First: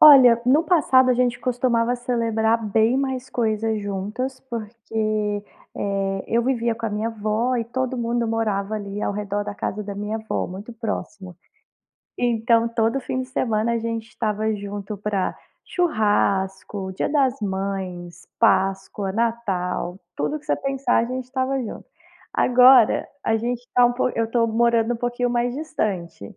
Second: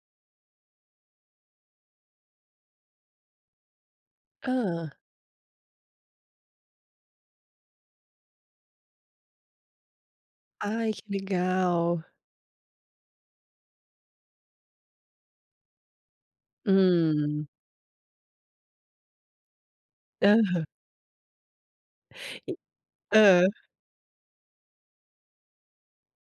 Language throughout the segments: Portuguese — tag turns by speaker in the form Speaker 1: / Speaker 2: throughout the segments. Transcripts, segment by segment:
Speaker 1: Olha, no passado, a gente costumava celebrar bem mais coisas juntas
Speaker 2: Hã.
Speaker 1: porque, eh, eu vivia com a minha avó e todo mundo morava ali, ao redor da casa da minha avó, muito
Speaker 2: Ai, que
Speaker 1: próximo.
Speaker 2: legal!
Speaker 1: Então, todo fim de semana, a gente estava junto pra churrasco, Dia das
Speaker 2: Hum.
Speaker 1: Mães, Páscoa, Natal, tudo que você
Speaker 2: Aham.
Speaker 1: pensar, a gente estava junto. Agora,
Speaker 2: E
Speaker 1: a
Speaker 2: hã.
Speaker 1: gente tá um po eu tô morando um pouquinho mais distante.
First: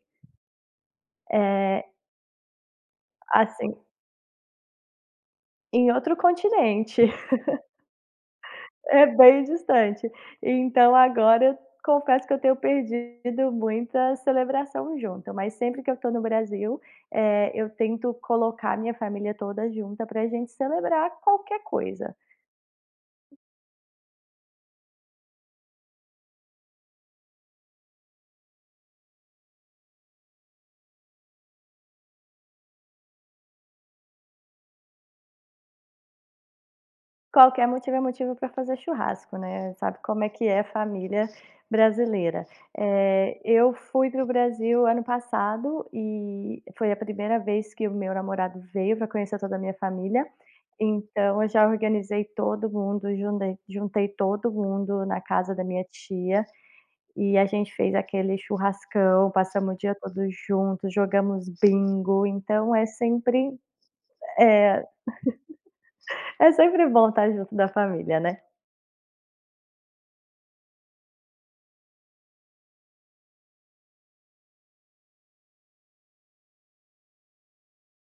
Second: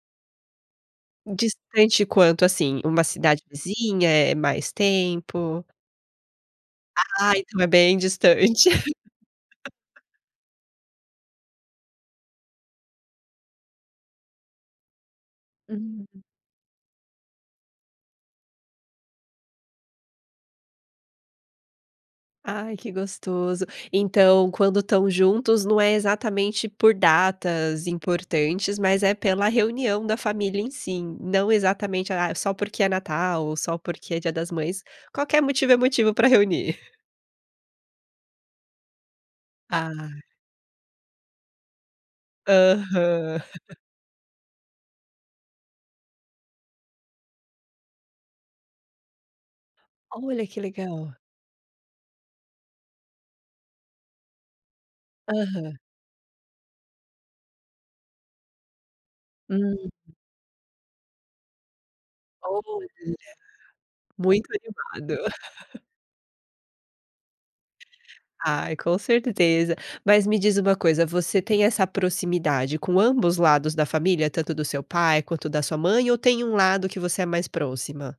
Speaker 1: Eh
Speaker 2: Distante quanto, assim? Uma cidade
Speaker 1: assim
Speaker 2: vizinha? É mais tempo?
Speaker 1: em outro continente.
Speaker 2: Ah, então é bem distante.
Speaker 1: É bem distante. Então, agora, eu confesso que eu tenho perdido muita celebração junta. Mas sempre que eu tô no
Speaker 2: Hum.
Speaker 1: Brasil, eh, eu tento colocar a minha família toda junta pra gente celebrar qualquer coisa.
Speaker 2: Ai, que gostoso. Então, quando estão juntos não é exatamente por datas importantes, mas é pela reunião da família, em si. Não exatamente, ah, só porque é Natal ou só porque é Dia das Mães. Qualquer motivo é motivo pra reunir.
Speaker 1: Qualquer motivo é motivo pra fazer churrasco, né, sabe
Speaker 2: Ah.
Speaker 1: como é que é família brasileira. Eh,
Speaker 2: Aham.
Speaker 1: eu fui para o Brasil o ano passado, e foi a 1º vez que o meu namorado veio pra conhecer toda a minha família,
Speaker 2: Olha, que legal.
Speaker 1: então, eu já organizei todo mundo, jundei juntei todo mundo na casa da
Speaker 2: Aham.
Speaker 1: minha tia. E a gente fez aquele churrascão, passamos o
Speaker 2: Uhum.
Speaker 1: dia todo junto, jogamos bingo, então é
Speaker 2: Olha.
Speaker 1: sempre
Speaker 2: Muito
Speaker 1: é
Speaker 2: animado.
Speaker 1: é sempre bom estar junto da família, né.
Speaker 2: Ai, com certeza. Mas, me diz uma coisa. Você tem essa proximidade com ambos lados da família, tanto do seu pai quanto da sua mãe, ou tem um lado que você é mais próxima?